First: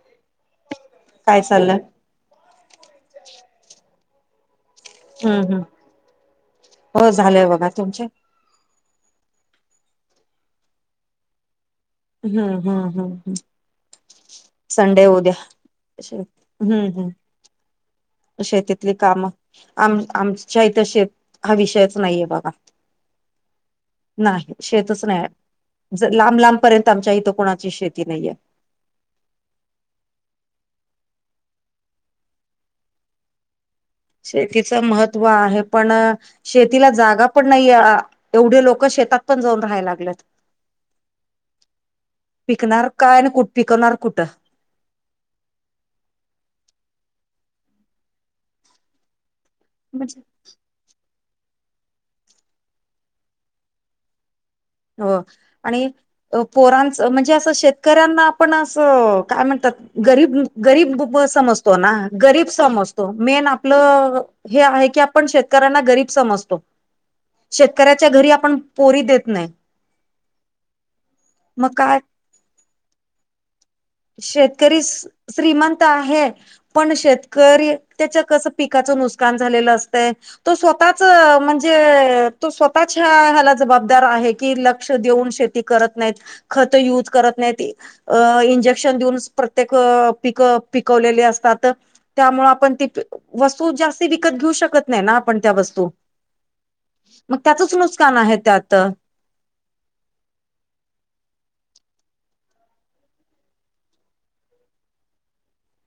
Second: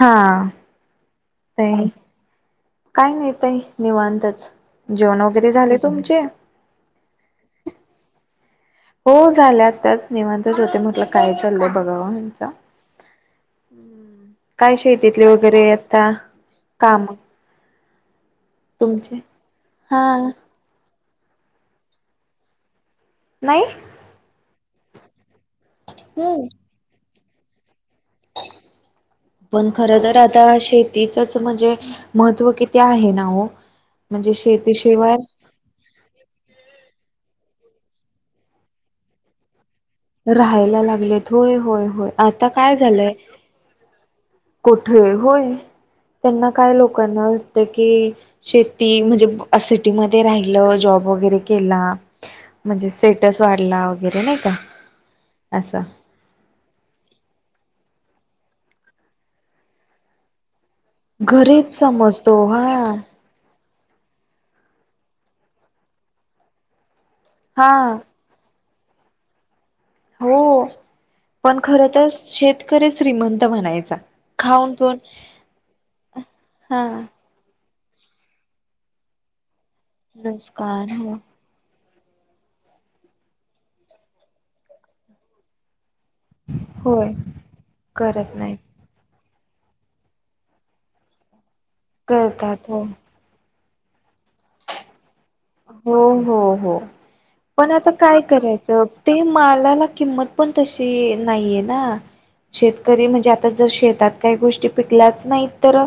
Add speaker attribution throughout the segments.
Speaker 1: हा
Speaker 2: काय
Speaker 1: ते
Speaker 2: चाललंय
Speaker 1: काय नाहीेतई निवांतच जोन
Speaker 2: हम्म
Speaker 1: वगैरे
Speaker 2: हम्म
Speaker 1: झाले तुमचे
Speaker 2: हो झालंय बघा तुमच्या
Speaker 1: हो झाल्या त्याच निेवांतच होते म्हट काय चाललंय
Speaker 2: हम्म
Speaker 1: बघाचा
Speaker 2: हम्म हम्म
Speaker 1: काय
Speaker 2: संडे
Speaker 1: शेतीतले
Speaker 2: उद्या
Speaker 1: वगैरे आता
Speaker 2: हम्म
Speaker 1: काम
Speaker 2: हम्म शेतीतली
Speaker 1: तुमचे
Speaker 2: काम आम
Speaker 1: हा
Speaker 2: आम शही तर शेत हा विषयच नाहीे बघा
Speaker 1: नाही
Speaker 2: नाही शेतच नाही लांब लांबपर्यंत आमच्या इथं कोणाची शेती नाहीय
Speaker 1: [unintelligible] पण खर तर आता शेतीचच म्हणजे महत्त्व किती आहे ना हो म्हणजे
Speaker 2: शेतीचं
Speaker 1: शेतीशिवाय
Speaker 2: महत्त्व आहे पण शेतीला जागा पण नाही एवढे लोक शेतात पण जाऊन राहाय लागले
Speaker 1: राहायला लागलेत होय होय होय आता काय
Speaker 2: पिकणार
Speaker 1: झालंय
Speaker 2: आणि कुठ पिकवणार कुठं
Speaker 1: कोठे होय त्यांना काय लोकांना वाटत की शेती म्हणजे
Speaker 2: म्हणजे
Speaker 1: सिटीमध्ये राहिली जॉब वगैरे केला म्हणजे स्टेटस वाढला वगैरे नाही का
Speaker 2: हो
Speaker 1: असं
Speaker 2: आणि पोरांचं म्हणजे असं शेतकऱ्यांना आपण असं काय म्हणतात गरीब गरीब
Speaker 1: गरीब
Speaker 2: समजतो ना
Speaker 1: समजतो
Speaker 2: गरीब
Speaker 1: हा
Speaker 2: समजतो मेन आपलं हे आहे की आपण शेतकऱ्यांना गरीब समजतो
Speaker 1: हा
Speaker 2: शेतकऱ्याच्या घरी आपण पोरी देत नाही
Speaker 1: हो पण
Speaker 2: मग
Speaker 1: खर
Speaker 2: काय
Speaker 1: तर शेतकरी श्रीमंत म्हणायचा खाऊन
Speaker 2: शेतकरी
Speaker 1: पण
Speaker 2: श्रीमंत आहे
Speaker 1: हा
Speaker 2: पण शेत त्या कस पिकच नुकसान झालेलं असतंय तो
Speaker 1: नुसकान
Speaker 2: स्वतःच
Speaker 1: हो
Speaker 2: तो स्वतःच्या ह्या जबाबदार आहे की लक्ष देऊन श नाही खत
Speaker 1: होय करत नाही
Speaker 2: प्रत्येक पिकवले असतात त्यामुळे
Speaker 1: करतात
Speaker 2: आपण
Speaker 1: हो
Speaker 2: वस्तू जास्ती विकत घेऊ शकत नाही ना आपण त्या वस्तू
Speaker 1: हो हो हो
Speaker 2: मग
Speaker 1: पण
Speaker 2: त्याचच
Speaker 1: आता
Speaker 2: नुकसान
Speaker 1: काय
Speaker 2: आहे त्यात
Speaker 1: करायचं ते मालाला किंमत पण तशी नाहीये ना शेतकरी म्हणजे आता जर शेतात काही गोष्टी पिकल्याच नाही तर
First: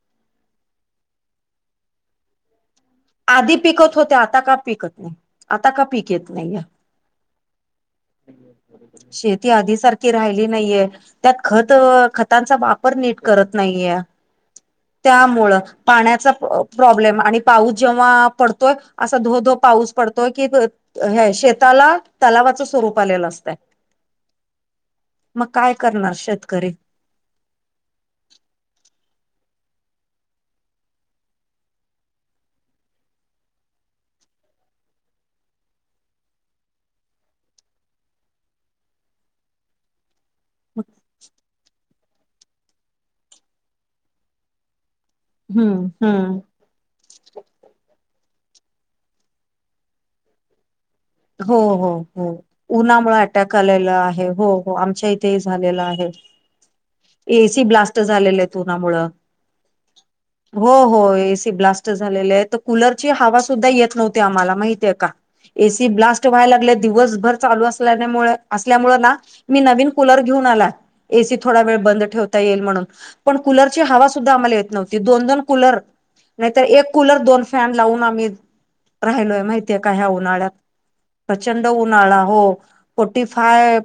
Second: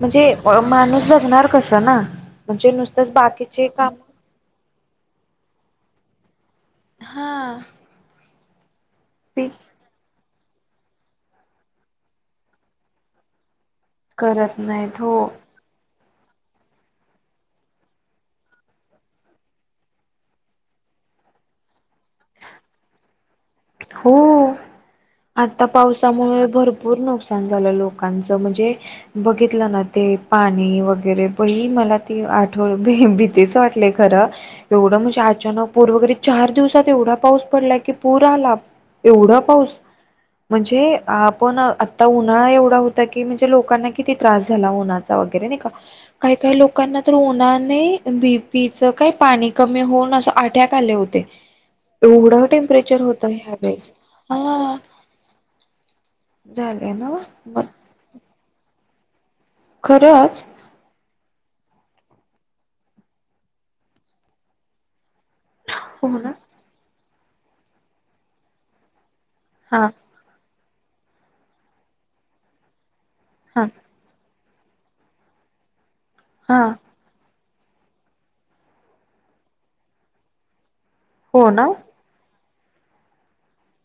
Speaker 1: म्हणजे माणूस जगणार कस ना म्हणजे नुसतच
Speaker 2: आधी
Speaker 1: बाकीचे काम
Speaker 2: पिकत आता का पिकत नाही आता का पीक येत नाहीय
Speaker 1: हा
Speaker 2: शेती
Speaker 1: पीक
Speaker 2: आधी सारख राहिली नाहीये त्यात खत खतांचा वापर नीट करत नाहीये
Speaker 1: करत नाहीत हो
Speaker 2: त्यामुळे पाण्याचा प्रॉब्लेम पा जेव्हा पडतोय असा धो धो पाऊस पडतोय की हे शेताला तलावाचं स्वरूप आलेलं असतय
Speaker 1: हो आता
Speaker 2: करणार
Speaker 1: पावसामुळे
Speaker 2: शेतकरी?
Speaker 1: भरपूर नुकसा क छान झालं लोकांचं म्हणजे बघितलं ना ते पाणी वगैरे प मला ती आठव भीतीच वाटले खरं एवढं म्हणजे अचानक पूर्व घरी चार दिवसात एवढा पाऊस पडलाय की पूर आला एवढा पाऊस म्हणजे आपण आता उन्हाळा एवढा होता णे लोना क त का
Speaker 2: हम्म
Speaker 1: का
Speaker 2: हम्म
Speaker 1: का ल लोकांना तर उन्हाने बी पीचं काही पाणी कमी होऊन असं आट्याक आले होते
Speaker 2: हो हो हो
Speaker 1: एवढं टेम्परेचर
Speaker 2: उन्हामुळे
Speaker 1: होतं
Speaker 2: अटॅक
Speaker 1: ह्यावेेळेस
Speaker 2: आल्या
Speaker 1: हा
Speaker 2: आ
Speaker 1: झाले ना
Speaker 2: इथ
Speaker 1: मग
Speaker 2: जास्त झालेले त उ्हामुळ
Speaker 1: खरंच
Speaker 2: हो हो एसी ब्लास्ट झालेली आहे तर कुलरची हवा सुद्धा येत नव्हती आम्हाला माहितीे का ती
Speaker 1: हो
Speaker 2: ब्लास्ट
Speaker 1: ना
Speaker 2: व्हायला लागली दिवसभर चालू असल्या असल्यामुळे ना मी
Speaker 1: हा
Speaker 2: नवीन कुलर घेऊन आला एसी थोडा वेळ बंद ठेवता येईल म्हणून पण
Speaker 1: हा
Speaker 2: कूलरची हवा सुद्धा आम्हाला येत नव्हती दोन दोन कुलर
Speaker 1: हा
Speaker 2: नाहीतर एक कूलर दोन फॅन लावून आम्ही राहिलोय माहितीय का ह्या उन्हाळ्यात
Speaker 1: हो
Speaker 2: प्रचंड
Speaker 1: ना
Speaker 2: ळा हो फोटी फाय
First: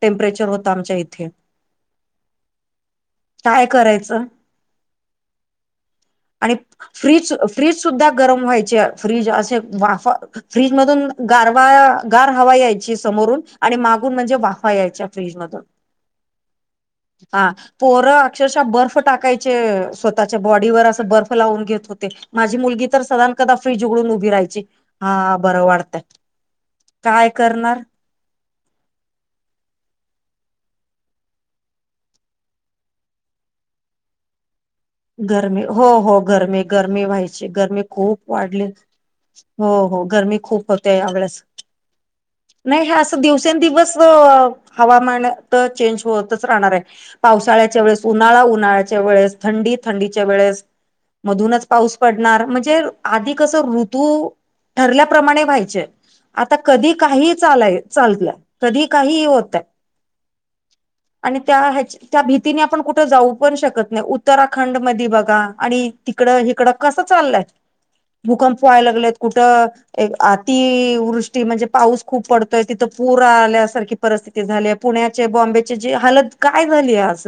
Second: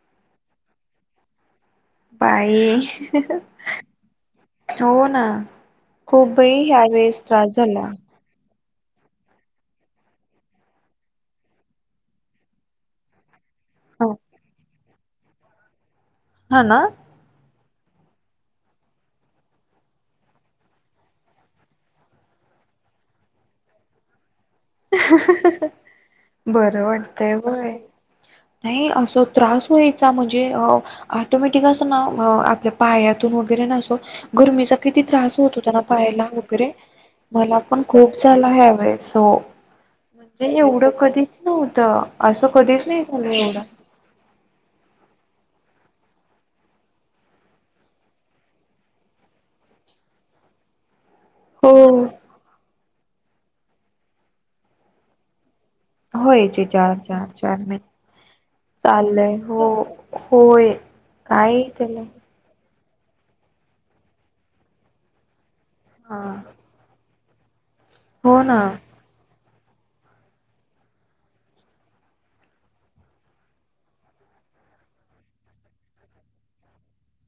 Speaker 2: टेम्परेचर होत आमच्या इथे
Speaker 1: बाई
Speaker 2: काय करायचं
Speaker 1: हो ना
Speaker 2: आणि
Speaker 1: खूपही ह्या वेळेस
Speaker 2: फ्रीज
Speaker 1: त्रास
Speaker 2: फ्रीज
Speaker 1: झाला
Speaker 2: सुद्धा गरम व्हायचे फ्रीज असे वाफ फ्रीज मधून गारवा गार हवा यायची समोरून आणि
Speaker 1: ह
Speaker 2: मागून म्हणजे वाफवा यायच्या फ्रीजमधून
Speaker 1: हा ना
Speaker 2: हा पोरं अक्षरशः बर्फ टाकायचे स्वतःच्या बॉडीवर असं बर्फ लावून घेत होते माझी मुलगी तर सधान कदा फ्रीज उघडून उभी राहायची हा बरं वाटतं
Speaker 1: बरं वाटतंय बय नाही असं त्रास वयचा म्हणजे ऑटोमॅटिक असं ना आपल्या पायातून वगैरे नसो गरमीचा किती त्रास होत
Speaker 2: गरमी
Speaker 1: होता ना
Speaker 2: हो हो
Speaker 1: पायला
Speaker 2: गरमी
Speaker 1: वगैरे
Speaker 2: गरमी व्हायची
Speaker 1: मला
Speaker 2: गरमी
Speaker 1: पण खूप झाला
Speaker 2: वाढली
Speaker 1: ह्या वळे सो
Speaker 2: हो हो गरमी खूप होते या वळेस
Speaker 1: नव्हतं असं
Speaker 2: नाही
Speaker 1: कधीच
Speaker 2: हे असं
Speaker 1: झालं एवढं
Speaker 2: दिवसेंदिवस हवामान तर चेंज होतच राहणार आहे पावसाळ्याच्या वेळेस उन्हाळा उन्हाळ्याच्या वेळेस थंडीत थंडीच्या वेळेस मधूनच पाऊस
Speaker 1: हो
Speaker 2: पडणार म्हणजे आधी कस ऋतू ठरल्याप्रमाणे व्हायचे आता
Speaker 1: व्हायचे
Speaker 2: कधी
Speaker 1: चार चार
Speaker 2: काही
Speaker 1: चार
Speaker 2: चालाय
Speaker 1: नाही
Speaker 2: चालतल्या कधी काही
Speaker 1: चाललंय
Speaker 2: होतय
Speaker 1: हो होय
Speaker 2: आणि त्या
Speaker 1: काय
Speaker 2: ह
Speaker 1: त्याला
Speaker 2: त्या भी तिने आपण कुठ जाऊ पण शकत नाही उत्तराखंड मध्ये बघा आणि
Speaker 1: हा
Speaker 2: तिकड हिकडं कस चाललायत
Speaker 1: हो ना
Speaker 2: भूकंप व्हायला लागलेत कुठं एक अतिवृष्टी म्हणजे पाऊस खूप पडतोय तिथं पूर आल्यासारखी परिस्थिती झाली पुण्याचे बॉम्बेची जी हलत काय झाली आहे आज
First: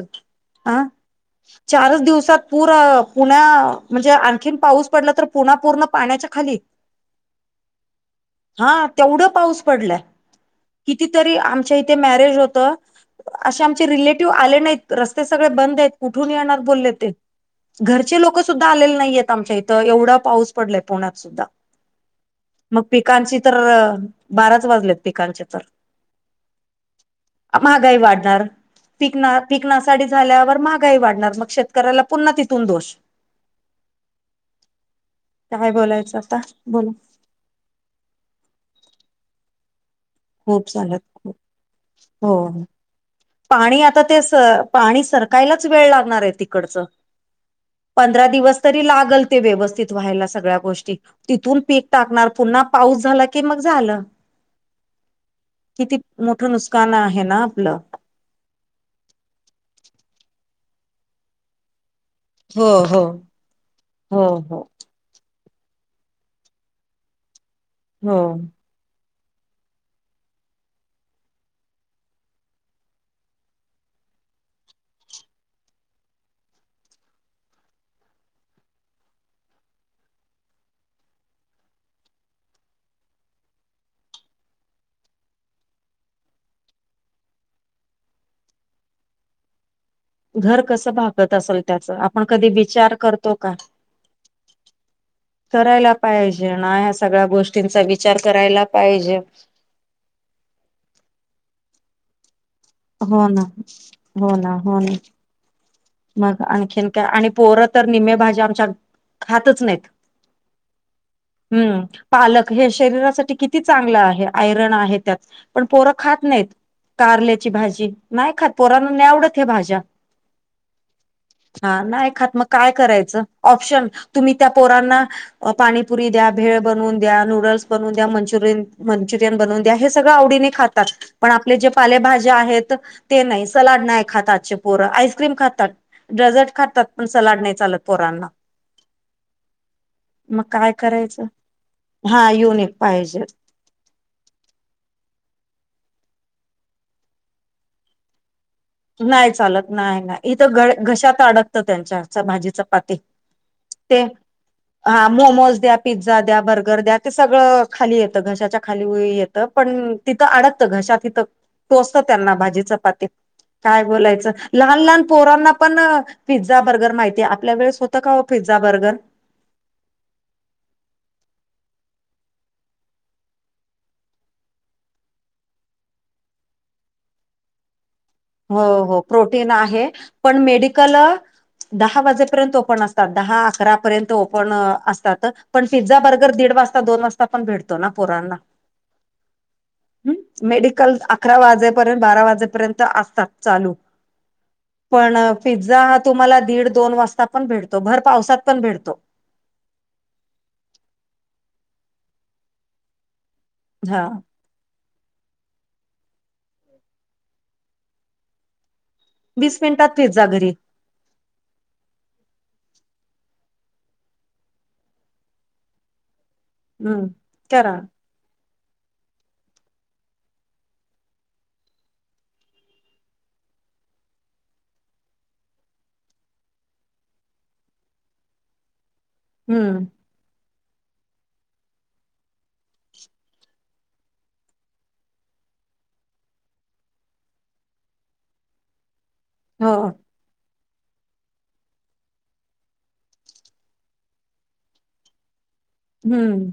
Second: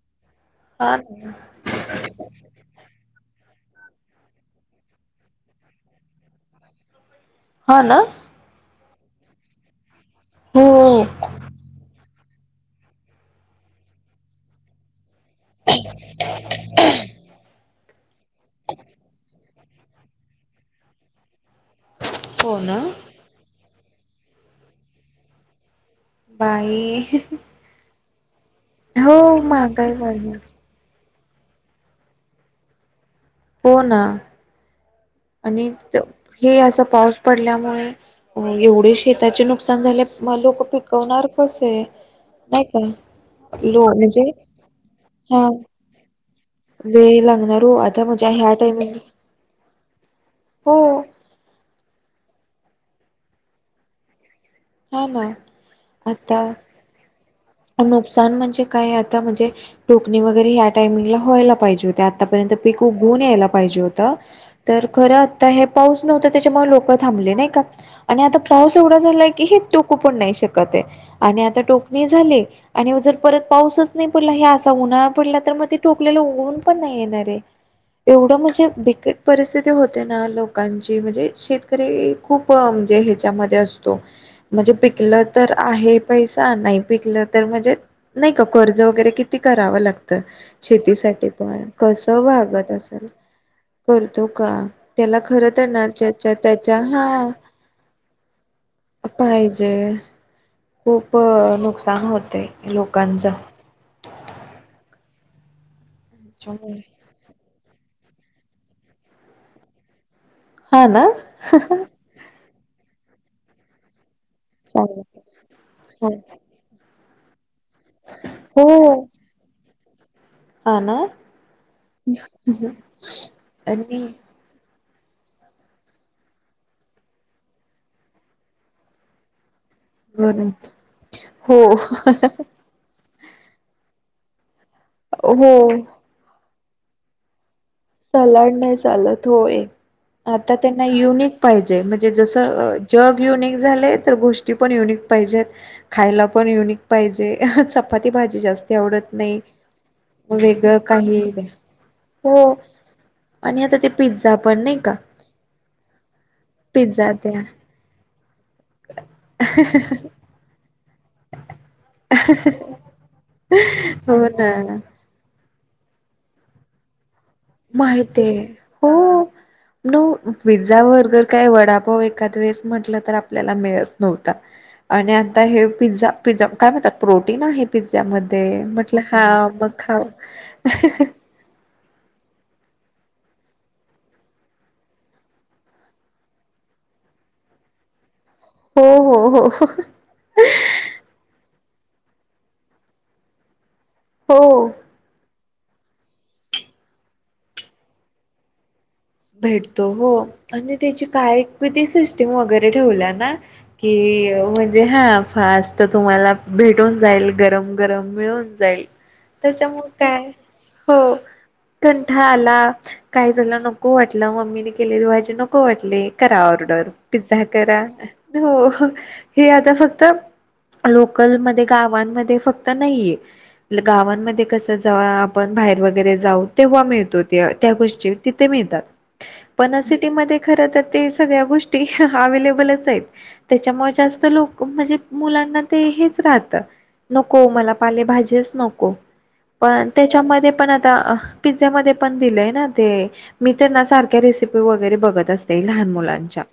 Speaker 2: अ
Speaker 1: हा ना
Speaker 2: चारच दिवस पुण्या म्हणजे आणखी पाऊस पडला तर पुण्या पूर्ण पाण्याच्या खाली
Speaker 1: ह ना
Speaker 2: हा तेवढं पाऊस पडलाय
Speaker 1: हम्
Speaker 2: कितीतरी आमच्या इथे मॅरेज होत असे आमचे रिलेटिव्ह आले नाहीत रस्ते सगळे बंद आहेत कुठून येणार बोलले ते घरचे लोक सुद्धा आलेले नाहीयेत आमच्या इथं एवढा पाऊस पडलाय पुण्यात सुद्धा
Speaker 1: हो ना
Speaker 2: मग पिकांची तर बाराच वाजलेत पिकांचे तर
Speaker 1: बाई
Speaker 2: महागाई वाढणार पिक
Speaker 1: हो महागाई
Speaker 2: पिकनासाठी
Speaker 1: वाढली
Speaker 2: झाल्यावर महाग का वाढणार मग शेतकऱ्याला पुन्हा तिथून दोष
Speaker 1: हो ना आणि
Speaker 2: काय बोलायचं आता
Speaker 1: हे असं
Speaker 2: बोला
Speaker 1: पाऊस पडल्यामुळे एवढे शेताचे नुकसान झाले म लोक
Speaker 2: खूप झालं
Speaker 1: पिकवणार
Speaker 2: खूप.
Speaker 1: कस आहे
Speaker 2: हो
Speaker 1: नाही का
Speaker 2: पाणी
Speaker 1: लो
Speaker 2: आता ते
Speaker 1: म्हणजे
Speaker 2: स पाणी
Speaker 1: हा
Speaker 2: सरकायलाच वेळ लागणार आहे तिकडच
Speaker 1: वेळ लागणार हो आता
Speaker 2: पं
Speaker 1: म्हणजे ह्या
Speaker 2: दिवस तरी
Speaker 1: टायमिंग
Speaker 2: ला ते व्यवस्थित व्हायला सगळ्या
Speaker 1: हो
Speaker 2: गोष्टी तिथून पीक टाकणार पुन्हा पाऊस झाला की मग झालं
Speaker 1: हा ना
Speaker 2: किती मोठं नुसकान आहे ना आपलं
Speaker 1: सण म्हणजे काय आता म्हणजे टोकणी वगैरे ह्या टायमिंगला व्हायला पाहिजे होत्यात आतापर्यंत
Speaker 2: हो
Speaker 1: प खू
Speaker 2: हो
Speaker 1: घून यायला पाहिजे होतं
Speaker 2: हो हो
Speaker 1: तर खरं आता हे पाऊस नव्हतं त्याच्यामुळे लोक थांबले नाही का आणि
Speaker 2: हो
Speaker 1: आता पाऊस एवढा झालाय की हे टोकू पण नाही शकत आणि आता टोकणी झाली आणि जर परत पाऊसच नाही पडला हे असा उन्हाळा पडला तर मग ते ठोकलेला ऊन पण नाही येणार आहे एवढं म्हणजे बिकट परिस्थिती होते ना लोकांची म्हणजे शेतकरी खूप म्हणजे ह्याच्यामध्ये असतो म्हणजे पिकलं तर आहे पैसा नाही पिकलं तर म्हणजे नाही का कर्ज वगैरे किती करावं लागत
Speaker 2: घर कसं
Speaker 1: शेतीसाठी
Speaker 2: भागत असेल
Speaker 1: पण
Speaker 2: त्याच
Speaker 1: कस
Speaker 2: आपण कधी
Speaker 1: वागत
Speaker 2: विचार
Speaker 1: असेल
Speaker 2: करतो का
Speaker 1: करतो का त्याला खरं तर ना त्याच्या त्याच्या हा
Speaker 2: ंचा विचार करायला पाहिजे
Speaker 1: जे खूप नुकसान होते
Speaker 2: हो
Speaker 1: लोकांच
Speaker 2: ना हो ना हो ना मग
Speaker 1: त्याच्यामुळे
Speaker 2: आणखीन काय आणि पोरं तर निम्मे भाजी आमच्या खातच नाहीत
Speaker 1: हा ना
Speaker 2: हम्म पालक हे शरीरासाठी किती चांगला आहे आयरण आहे
Speaker 1: चालेल
Speaker 2: त्यात पण पोरं
Speaker 1: हो
Speaker 2: खात नाहीत कारल्याची भाजी नाही खात पोरना
Speaker 1: हो
Speaker 2: नाही आवडत हे भाज्या
Speaker 1: हा ना
Speaker 2: हा नाही खात मग काय करायचं ऑप्शन
Speaker 1: आणि
Speaker 2: तुम्ही. त्या पोरांना पाणीपुरी द्या भेळ बनवून द्या नूडल्स बनून द्या मंचुरियन. मंचुरियन बनवून द्या हे सगळं
Speaker 1: बरं
Speaker 2: आवडीने खातात पण आपले
Speaker 1: हो
Speaker 2: जे पालेभज्या आहेत. ते नाही सलाड नाही खाताते पोरं आईस्क्रीम
Speaker 1: हो
Speaker 2: खातात डेझर्ट खातात पण सलाड नाही चालत. पोरांना
Speaker 1: सलाड नाही चालत होय.
Speaker 2: मग
Speaker 1: आता
Speaker 2: काय
Speaker 1: त्यांना
Speaker 2: करायचं
Speaker 1: युनिक पाहिजे म्हणजे
Speaker 2: हा
Speaker 1: जस
Speaker 2: युनिक
Speaker 1: जग
Speaker 2: पाहिजे
Speaker 1: युनिक. झाले तर गोष्टी पण युनिक पाहिजेत. खायला पण युनिक पाहिजे चपाती भाजी जास्त.
Speaker 2: नाही चालत नाही नाही इथं घ
Speaker 1: काही
Speaker 2: घशात अडकतं त्यांच्या
Speaker 1: हो
Speaker 2: भाजीच पाती.
Speaker 1: आणि आता ते पिझ्झा. पण नाही का
Speaker 2: हा मोमोज द्या पिझ्झा द्या बर्गर द्या ते
Speaker 1: पिझ्झा त्या
Speaker 2: सगळं खाली येतं घशाच्या खाली येत. पण तिथं अडतत घशात तिथं टोसत त्यांना भाजीच पाती. काय
Speaker 1: हो
Speaker 2: बोलायचं
Speaker 1: ना
Speaker 2: लहान लहान पोरांना पण पिझ्झा बर्गर माहितीय. आपल्या वेळे होत का हो पिझ्झा बर्गर.
Speaker 1: न पझ्झा वगर काय वडापाव एखाद वेळेस म्हटलं तर आपल्याला मिळत नव्हता. आणि आता हे पिझ्झा पिझ्झा काय म्हणतात प्रोटीन आहे पिझ्झा मध्ये.
Speaker 2: हो हो प्रोटीन आहे पण मेडिकल. दहा वाजेपर्यंत ओपन असतात दहा अकरा पर्यंत ओपन असतात पण पिझ्झा बर्गर दीड वाजता. आता दोन वाजता पण भेडतो ना पुोरांना.
Speaker 1: हो हो हो.
Speaker 2: काल अकरा वाजेपर्यंत बारा वाजेपर्यंत असतात चालू.
Speaker 1: हो.
Speaker 2: पण पिझ्झा हा तुम्हाला दीड दोन वाजता पण भेटतो भर पावसात पण भेटतो.
Speaker 1: भेटतो हो आणि त्याची काय कती सिस्टीम वगैरे ठेवल्या ना. क.
Speaker 2: हा
Speaker 1: म्हणजे हा फास्ट तुम्हाला भेटून जाईल गरम गरम मिळून जाईल.
Speaker 2: वीस
Speaker 1: त्याच्यामुळे
Speaker 2: मिनिटात पिझ्झा
Speaker 1: काय
Speaker 2: घरी
Speaker 1: हो कंठ आला काय झालं नक. नको वाटलं मम्मीने केलेली भाजी नको वाटली करा ऑर्डर पिझ्झा करा. हो हे आता फक्त. लोकलमध्येध्ये गावांमध्ये फक्त नाहीये. गावांमध्ये कसं जव आपण बाहेर वगैरे जाऊ तेव्हा मिळतो ते त्या गोष्टी. ते मिळतात पन
Speaker 2: हम्म
Speaker 1: सिटीमध्ये खर तर ते सगळ्या गोष्टी अवेलेबलच आहेत. त्याच्यामुळे जास्त लोक म्हणजे मुलांना ते हेच राहतं. नको मला पालेभाजीच नको.
Speaker 2: हो
Speaker 1: पण त्याच्यामध्ये पण आता पिझ्झा मध्ये पण दिलंय ना ते. मी तर ना सारख्या रेसिपी वगैरे बघत असते लहान मुलांच्या
Speaker 2: हम्म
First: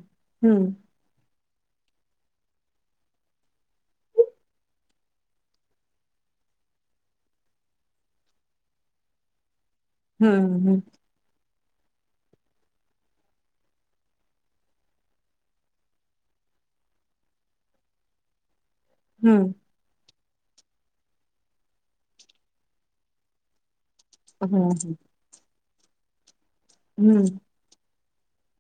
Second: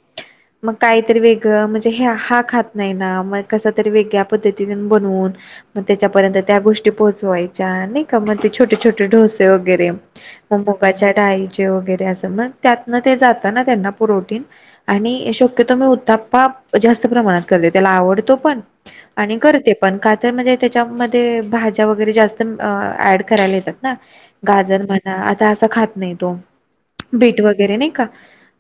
Speaker 1: मग
Speaker 2: हम्म
Speaker 1: काहीतरी वेग. म्हणजे हे हा खात नाही ना म कस तरी वेगळ्या पद्धती बनवून. मग त्याच्यापर्यंत त्या गोष्टी पोहोचवायच्या नाही का मग ते छोटे छोटे डोसे वगैरे. मग
Speaker 2: हम्म
Speaker 1: मुगाच्या डाळीचे वगैरे असं मग त्यातन ते जात ना त्यांना प्रोटीन. आणि शक्यतो मी उत्थप्पाप जास्त प्रमाणात करते त्याला आवडतो पण. आणि
Speaker 2: हम्म
Speaker 1: करते पण खात म्हणजे त्याच्यामध्ये भाज्या वगैरे जास्त ऍड करायला येतात. ना
Speaker 2: हम्म
Speaker 1: गाजर म्हणा आता असं खात नाही तो.
Speaker 2: हम्म
Speaker 1: भेट वगैरे नाही का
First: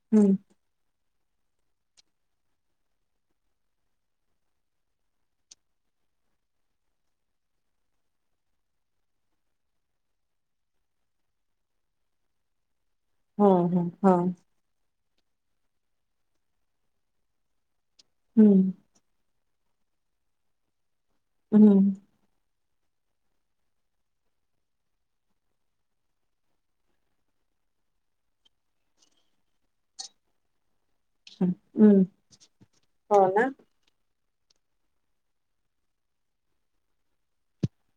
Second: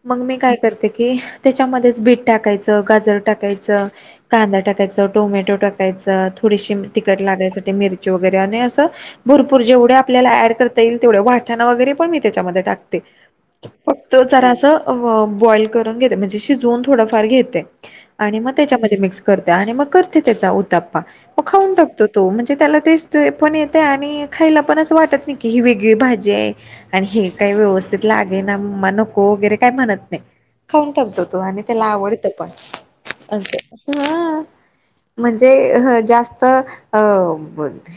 Speaker 1: मग
Speaker 2: हम्म
Speaker 1: मी काय करते. की त्याच्यामध्येच बीट टाकायचं गाजर टाकायचं. कांदा टाकायचं टोमॅटो टाकायचं थोडीशी तिखट लागायसाठी मिरची वगैरे आणि असं. भरपूर जेवढे आपल्याला ऍड करता येईल तेवढ्या वाठणं वगैरे पण मी त्याच्यामध्ये टाकते.
Speaker 2: हो हो हो
Speaker 1: फक्त जरा असं. बॉईल करून घेते म्हणजे शिजून थोडंफार घेते आणि मग
Speaker 2: हम्म
Speaker 1: त्याच्यामध्ये मिक्स. करते आणि मग करते त्याचा उताप्पा मग खाऊन
Speaker 2: हम्म
Speaker 1: टाकतो. तो म्हणजे त्याला तेस्ट पण येत आहे आणि खायला पण असं वाटत नाही की ही वेगळी भाजी आहे. आणि हे काही व्यवस्थित लागे ना नको वगैरे काय म्हणत नाही खाऊन ठाकतो आणि त्याला
Speaker 2: हम्म
Speaker 1: आवडत पण
Speaker 2: हो ना
Speaker 1: म्हणजे जास्त अ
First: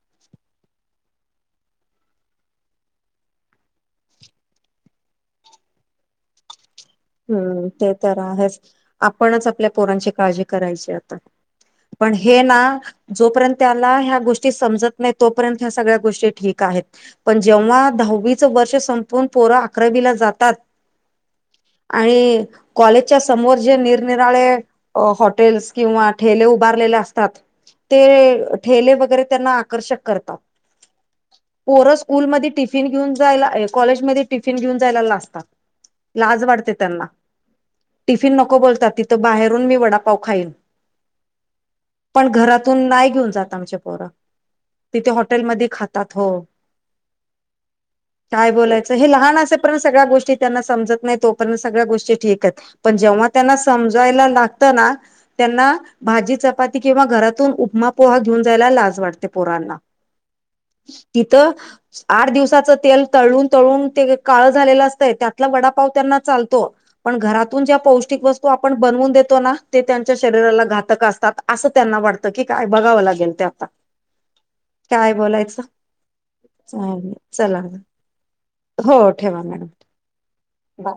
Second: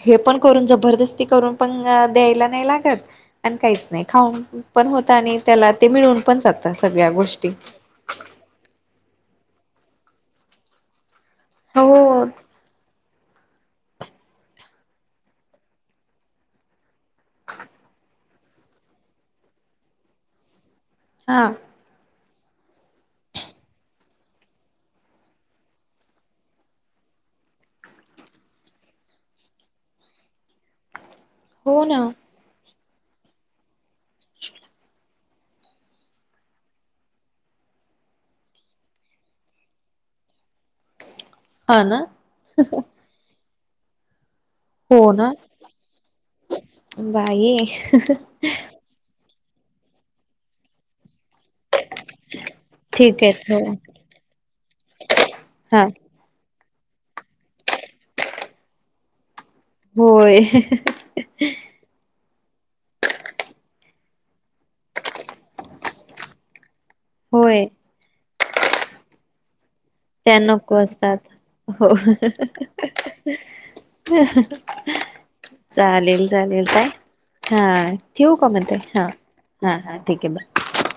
Speaker 1: हे पण करून जबरदस्ती करून पण द्यायला नाही लागत आणि काहीच नाही खाऊन पण होत आणि त्याला ते मिळून पण जग सगळ्या गोष्टी
Speaker 2: हम्म ते तर आहेच आपणच आपल्या पोरांची काळजी करायची आता पण
Speaker 1: हो
Speaker 2: हे ना जोपर्यंत त्याला ह्या गोष्टी समजत नाही तोपर्यंत ह्या सगळ्या गोष्टी ठीक आहेत पण जेव्हा दहावीचं वर्ष संपून पोरां अकरावीला जातात
Speaker 1: हां
Speaker 2: आणि कॉलेजच्या समोर जे निरनिराळे अ हॉटेल्स किंवा ठेले उभारलेले असतात ते ठेले वगैरे त्यांना आकर्षक करतात
Speaker 1: ह
Speaker 2: पोर स्कूलमध्ये टिफ टिफिन घेऊन जायला कॉलेजमध्ये टिफिन घेऊन जायला लातात लाज वाटते टिफिन नको बोलतात तिथं बाहेरून मी वडापाव खाईन
Speaker 1: हा ना
Speaker 2: पण घरातून नाही घेऊन जात आमच्या पोरा
Speaker 1: हो
Speaker 2: तिथे
Speaker 1: ना
Speaker 2: हॉटेलमध्ये खातात हो
Speaker 1: बाई
Speaker 2: काय बोलात हे लहान असर्ंत सगळ्या गोष्टी त्यांना समजत नाही तोर्ंत सगळ्या गोष्टी क पण
Speaker 1: ठीक
Speaker 2: जेव्हा
Speaker 1: आहेत
Speaker 2: त्यांना
Speaker 1: हो
Speaker 2: समजायला लागत ना त्यांना
Speaker 1: हा
Speaker 2: भाजी ची किंवा घरातून उपमा पोहा घेऊन जायला लाज वाटते पोरांना
Speaker 1: होय
Speaker 2: तिथं आठ दिवसाच तेल तळून तळून ते काळं झालेलं असतं त्यातला वडापाव त्यांना चालतो पण घरातून
Speaker 1: होय
Speaker 2: ज्या पौष्टिक वस्तू आपण बनवून देतो ना ते त्यांच्या
Speaker 1: त्या
Speaker 2: शरीराला
Speaker 1: नको
Speaker 2: घातक असतात असं
Speaker 1: हो
Speaker 2: त्यांना वाटतं की काय बघावं लागेल ते आता काय बोलायचं
Speaker 1: चालेल
Speaker 2: चला
Speaker 1: ठथऊ का म ते हा हा हा ठीक आहे बा
Speaker 2: बा